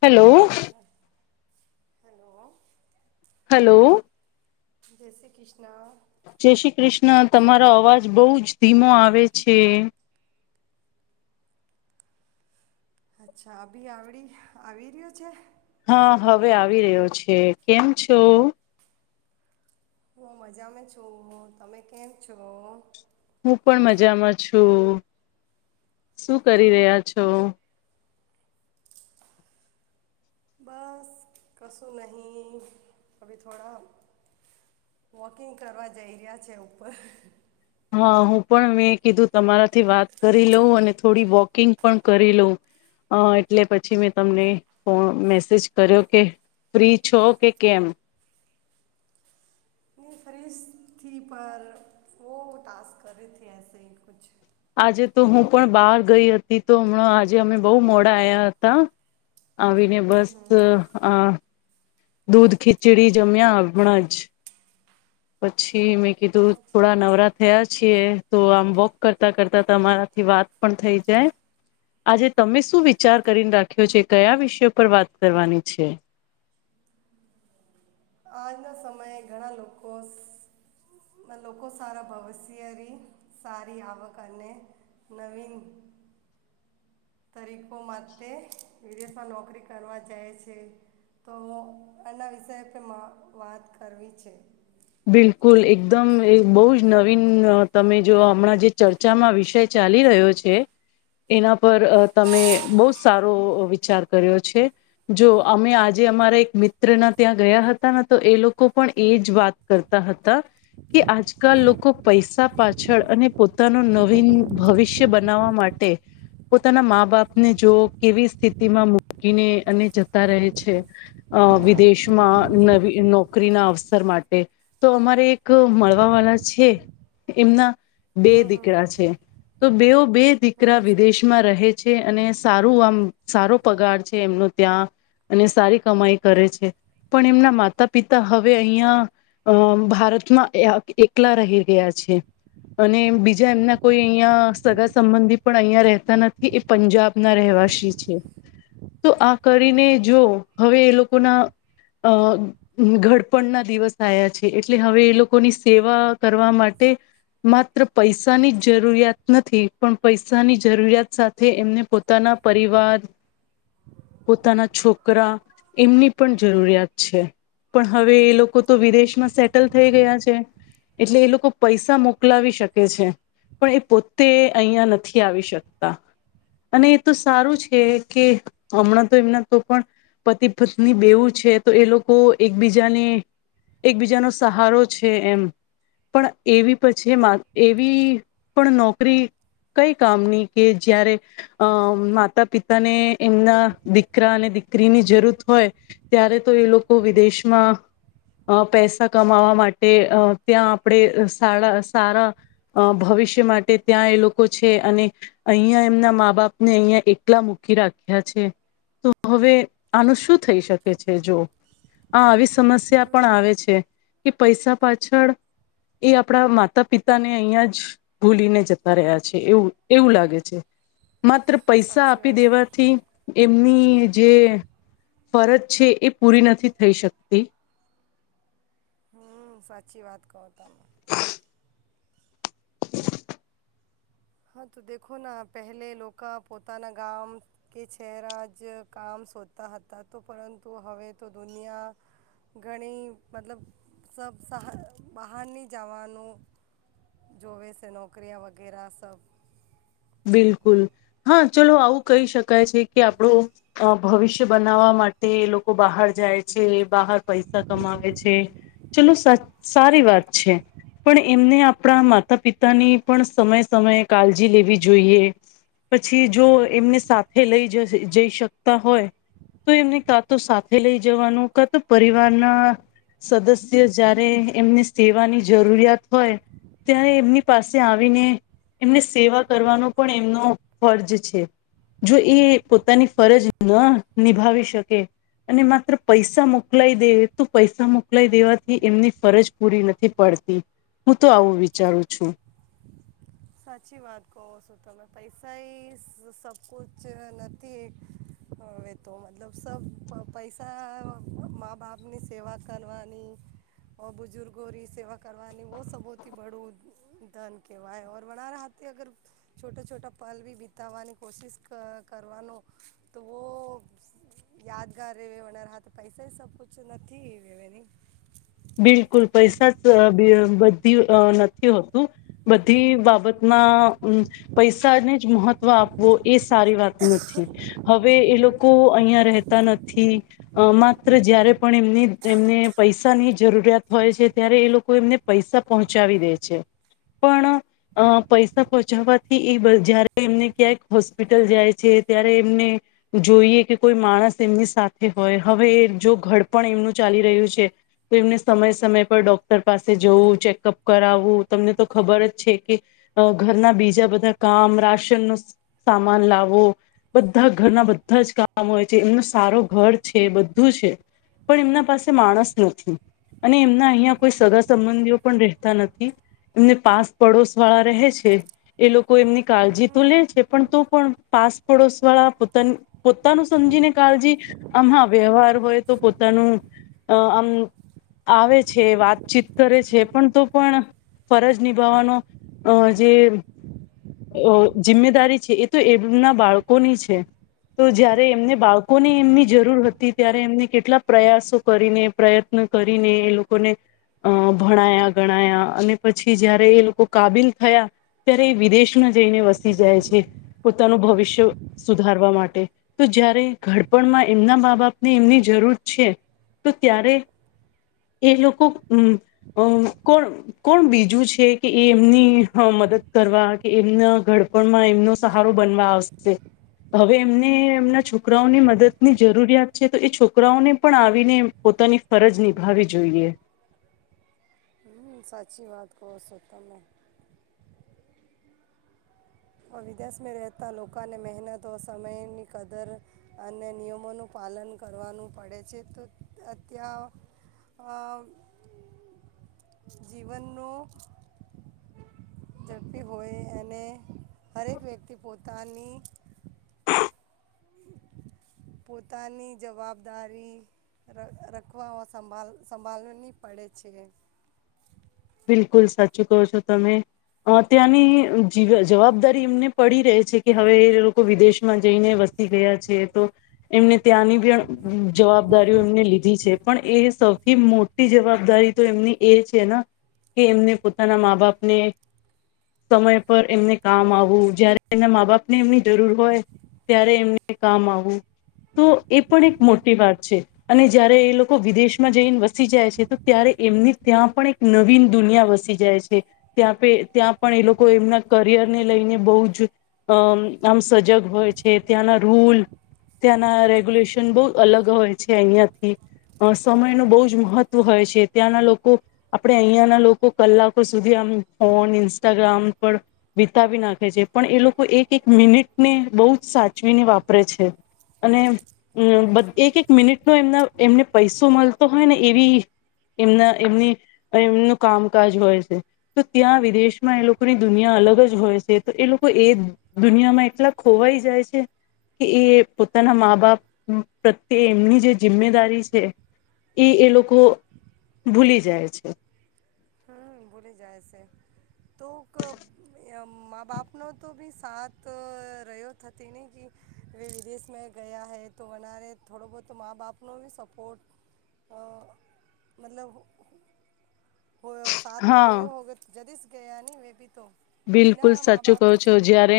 Hello. Hello. Hello. જય શ્રી ક્રિષ્ન જય શ્રી કૃષ્ણ તમારો અવાજ બઉજ ધીમો આવે છે અચ્છા આ બી આવડી આવી રહ્યો છે. હા હવે આવી રહ્યો છે કેમ છો? હું મજામાં છું તમે કેમ છો? હું પણ મજામાં છું શું કરી રહ્યા છો? બસ કશું નહી થોડા વોકિંગ કરવા જઈ રહ્યા છે ઉપર. હા હું પણ મેં કીધું તમારા થી વાત કરી લઉં અને થોડી વો કિંગ પણ કરી લઉ એટલે પછી મેં તમને ફો મેસેજ કર્યો કે ફ્રી છો કે કેમ. ની ફ્રીસ થી પર વો ટાસ્ક કરેે એસે કુછ. આજે તો હું પણ બહાર ગઈ હતી તો હમણાં આજે અમે બહુ મોડા આયા હતા. આવીને હમ બસ હમ આ દૂધ ખીચડી જમ્યા હમણાં જ. પછી મે કીધું અચ્છા થોડા નવરા થયા છે. તો આમ વોક કરતા કરતા તમારાથી વાત પણ થઈ જાય આજે તમે શું વિચાર કરીને રાખ્યો છે કયા વિષય પર વાત કરવાની છે. આજના સમયે ઘણા લોકો લોકો સારા ભવિષ્યની સારી આવક અને નવીન તરીકો માટે વિદેશમાં નોકરી કરવા જાય છે તો એના વિષય પણ વાત કરવી છે. બિલકુલ એકદમ બહુ જ નવીન તમે જો હમણાં જે ચર્ચામાં વિષય ચાલી રહ્યો છે એના પર તમે બહુ સારો વિચાર કર્યો છે જો અમે આજે અમારા એક મિત્રના ત્યાં ગયા હતા ને તો એ લોકો પણ એ જ વાત કરતા હતા કે આજકાલ લોકો પૈસા પાછળ અને પોતાનું નવીન ભવિષ્ય બનાવવા માટે પોતાના મા બાપને જો કેવી સ્થિતિમાં મૂકીને અને જતા રહે છે અ વિદેશમાં નવી નોકરીના અવસર મા ટે તો અમારે એક મળવા વાલા છે એમના બે દીકરા છે તો બેઓ બે હમ દીકરા સચ વિદેશમાં રહે. છે અને સારું આમ સારો પગાર છે એમનો ત્યાં અને સારી કમાઈ કરે છે પણ એમના માતા પિતા હવે અહિયાં અમ ભારતમાં એકલા રહી ગયા છે અને બીજા એમના કોઈ અહિયાં સગા સંબંધી પણ અહિયાં રહેતા નથી એ પંજાબના રહેવાસી છે. તો આ કરીને જો હવે એ લોકોના અ ઘડપણના દિવસ થયા છે એટલે હવે એ લોકોની સેવા કરવા માટે માત્ર પૈસાની જ જરૂરિયાત નથી પણ પૈસાની જરૂરિયાત સાથે એમને પોતાના પરિવાર પોતાના છોકરા એમની પણ જરૂરિયાત છે પણ હવે એ લોકો તો વિદેશમાં સેટલ થઈ ગયા છે એટલે એ લોકો પૈસા મોકલાવી શકે છે પણ એ પોતે અહંયા નથી આવી શકતા અને એ તો સારું છે કે હમણાં તો એમના તો પણ પતિ પત્ની બેવું છે તો એ લોકો એકબીજાને એકબીજાનો સહારો છે એમ પણ એવી પછી એવી પણ નોકરી કઈ કામની કે જય્યારે અમ માતા પિતાને એમના દીકરા અને દીકરીની જરૂર હોય ત્યારે તો એ લોકો વિદેશમાં અ પૈસા કમાવા માટે ત્યાં આપણે સારા સારા ભવિષ્ય માટે ત્યાં એ લોકો છે અને અહં એમના મા બાપને અહિયાં એકલા મૂકી રાખ્યા છે તો હવે આનું શું થઈ શકે છે જો આ આવી સમસ્યા પણ આવે છે કે પૈસા પાછળ એ આપણા માતા પિતાને અહિયાં જ ભૂલીને જતા રહ્યા છે એવું એવું લાગે છે માત્ર પૈસા સાચી આપી વાત દેવાથી એમની જે ફરજ છે એ પૂરી નથી થઈ શકતી હમ સાચી વાત કહો તમ હા તો દેખો પહેલે લોકો પોતાના ગામ કે ચહેરા જ કામ શોધતા હતા તો પરંતુ હવે તો દુનિયા ઘણી મતલબ સબ સહ બહારની જવાનું જોવે છે નોકરીિયા વગેરે સબ બિલકુલ હા ચલો આવું કહી શકાય છે કે આપણો ભવિષ્ય બનાવવા માટે લોકો બહાર જાય છે બહાર પૈસા કમાવે છે ચલો સારી વાત છે પણ એમને આપણા માતા પિતાની પણ સમય સમયે કાળજી લેવી જોઈએ પછી જો એમને સાથે લઈ જ જઈ શકતા હોય તો એમને કા તો સાથે લઈ જવાનું કા તો પરિવારના સદસ્ય જય્યારે એમને સેવાની જરૂરિયાત હોય ત્યારે એમની પાસે આવીને એમને સેવા કરવાનો પણ એમનો ફરજ છે જો એ પોતાની ફરજ ન નિભાવી શકે અને માત્ર પૈસા મોકલાઈ દે તો પૈસા મોકલાઈ દેવાથી એમની ફરજ પૂરી નથી પડતી હું તો આવું વિચારું છું સાચી વાત કહો છો તમે પૈસા એ સબક નથી હ તો મતલબ સ પૈસા મા બાપની સેવા કરવાની ઓ બુઝુર્ગોની સેવા કરવાની બ સૌથી બડું ધન કેહેવાય વણાર હાથે અગર છોટા છોટા પલ બી બિતાવાની કોશિશ કરવાનો તો વહ યાદગાર રહે વનારા હાથ પૈસા સબકછ નથીની બિલકુલ પૈસા જ બધી નથી હોતું બધી બાબતમાં પૈસાને જ મહત્વ આપવો એ સારી વાત નથી હવે એ લોકો અહીંયા રહેતા નથી માત્ર જય્યારે પણ એમની એમને પૈસાની જ [inaudible] જરૂરિયાત હોય છે ત્યારે એ લોકો એમને પૈસા પહોંચાવી દે છે પણ પૈસા પહોંચાવાથી એ જ્યારે એમને ક્યાંક હોસ્પિટલ જાય છે ત્યારે એમને જોઈએ કે કોઈ માણસ એમની સાથે હોય હવે જો ઘડપણ એમનું ચાલી રહ્યું છે તો એમને સમય સમય પર ડોક્ટર પાસે જવું ચેકઅપ કરાવવું તમને તો ખબર જ છે કે ઘરના બીજા બધા કામ રાશનનો સામાન લાવો બધા ઘરના બધા જ કામ હોય છે એમનો સારો ઘર છે બધું છે પણ એમના પાસે માણસ નથી અને એમના અહીંયા કોઈ સગા સંબંધીઓ પણ રહેતા નથી એમને પાસ પડોશ વાળા રહે છે એ લોકો કોઈ એમની કાળજી તો લે છે પણ તો પણ પાસપડોશ વાળા પોતા પોતાનું સમજીને કાળજી આમમાં વ્યવહાર હોય તો પોતાનું આમ આવે છે વાતચીત કરે છે પણ તો પણ ફરજ નિભાવવાનો અ જે જિમ્મેદારી છે એ તો એમના બાળકોની છે તો જારે એમને બાળકોની એમની જરૂર હતી ત્યારે એમને કેટલા પ્રયાસો કરીને પ્રયત્ન કરીને એ લોકોને અ ભણાયા ગણાયા અને પછી જયારે એ લોકો કાબિલ થયા ત્યારે એ વિદેશમાં જઈને વસી જાય છે પોતાનું ભવિષ્ય સુધારવા માટે તો જય્યારે ઘડપણમાં એમના મા બાપને એમની જરૂર છે તો ત્યારે એ લોકોમ કોણ કોણ બીજું છે કે એ એમની મદદ કરવા કે એમના ઘડપણમાં એમનો સહારો બનવા આવશે હવે એમને એમના છોકરાઓની મદદની જરૂરિયાત છે તો એ છોકરાઓને પણ આવીને પોતાની ફરજ નિભાવી જોઈએ હ સાચી વાત કો સોતા મેં વિદેશમાં રહેતા લોકોને મહેનતો સમયની કદર અને નિયમોનું પાલન કરવાનું પડે છે તો અત્યાં જીવનનો ઝડપી હોય અને હરેક વ્યક્તિ પોતાની પોતાની જવાબદારી રખવામાં સંભળ સંભળવી પડે છે બિલકુલ સાચું કહો છો તમે ત્યાંની જી જવાબદારી એમને પડી ર છે કે હવે એ લોકો વિદેશમાં જઈને વસી ગયા છે તો એમને ત્યાંની પણ જવાબદારીઓ એમને લીધી છે પણ એ સૌથી મોટી જવાબદારી તો એમની એ છેને કે એમને પોતાના મા બાપને સમય પર એમને કામ આવું જય્યારે એમના મા બાપને એમની જરૂર હોય ત્યારે એમને કામ આવું તો એ પણ એક મોટી વાત છે અને જયારે એ લોકો વિદેશમાં જઈને વસી જાય છે તો ત્યારે એમની ત્યાં પણન નવીન દુનિયા વસી જાય છે ત્યાં પ ત્યાં પણ એ લોકો એમના કરિયરને લઈને બહુ જ અ આમ સજગ હોય છે ત્યાંના રૂલ ત્યાંના રેગ્યુલેશન બહ અલગ હોય છે અહંથી અ સમયનું બહુ જ મહત્વ હોય છે ત્યાંના લોકો આપણે અહીંયાના લોકો કલાકો સુધી આમ ફોન ઇન્સ્ટાગ્રામ પર વિતાવી નાખે છે પણ એ લોકો એક એક મિનિટને બહુ જ સાચવીને વાપરે છે અને અ એક એક મિનિટનો એમના એમને પૈસો મળતો હોય ને એવી એમના એમની એમનું કામકાજ હોય છે તો ત્યાં વિદેશમાં એ લોકોની દુનિયા અલગ જ હોય છે તો એ લોકો એ દુનિયામાં એટલા ખોવાઈ જાય છે કે એ પોતાના મા બાપ પ્રત્યે એમની જે જિમ્મેદારી છે એ એ લોકો ભૂલી જાય છે હ ભૂલી જાય છે તો મા બાપનો તો બી સાથ રહ્યોતી નનેં કે વ વિદેશમાં ગયા હૈ તો અનારે થોડો બહુ મા બાપનો બી સપોર્ટ મતલબ હ સાત્ર હા હોગત જ ગયાની વ ભી બિલકુલ સાચું કહો છો જારે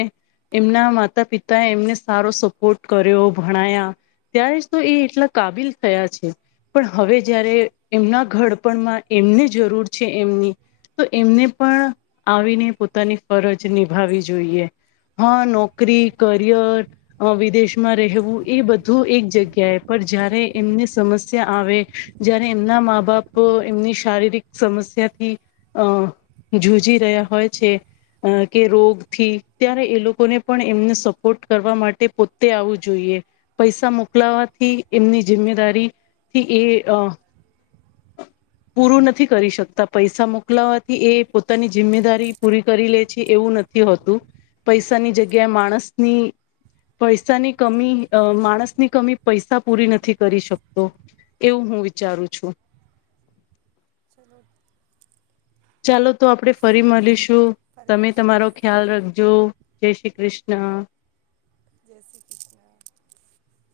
એમના માતા પિતાએ એમને સારો સપોર્ટ કર્યો ભણયા ત્યારે જ તો એ એટલા કાબિલ થયા છે પણ હવે જયારે એમના ઘડપણમાં એમને જરૂર છે એમની તો એમને પણ આવીને પોતાની ફરજ નિભાવી જોઈએ હા નોકરી કરિયર વિદેશમાં રહેવું એ બધું એક જગ્યાએ પણ જય્યારે એમને સમસ્યા આવે જય્યારે એમના મા બાપ એમની શારીરિક સમસ્યાથી અ જુજી રહ્યા હોય છે અ કે રોગથી ત્યારે એ લોકોને પણ એમને સપોર્ટ કરવા માટે પોતે આવવું જોઈએ પૈસા મોકલાવાથી એમની જિમ્મેદારી થી એ પૂરું નથી કરી શકતા પૈસા મોકલાવાથી એ પોતાની જિમ્મેદારી પૂરી કરી લે છે એવું નથી હોતું પૈસાની જગ્યાએ માણસની પૈસાની કમી માણસની કમી પૈસા પૂરી નથી કરી શકતો એવું હું વિચારું છું ચાલો ચાલો તો આપડણે ફરી મળીશું તમે પરિમશ તમારો ખ્યાલ રખજો જો, જય શ્રી કૃષ્ણ [unintelligible]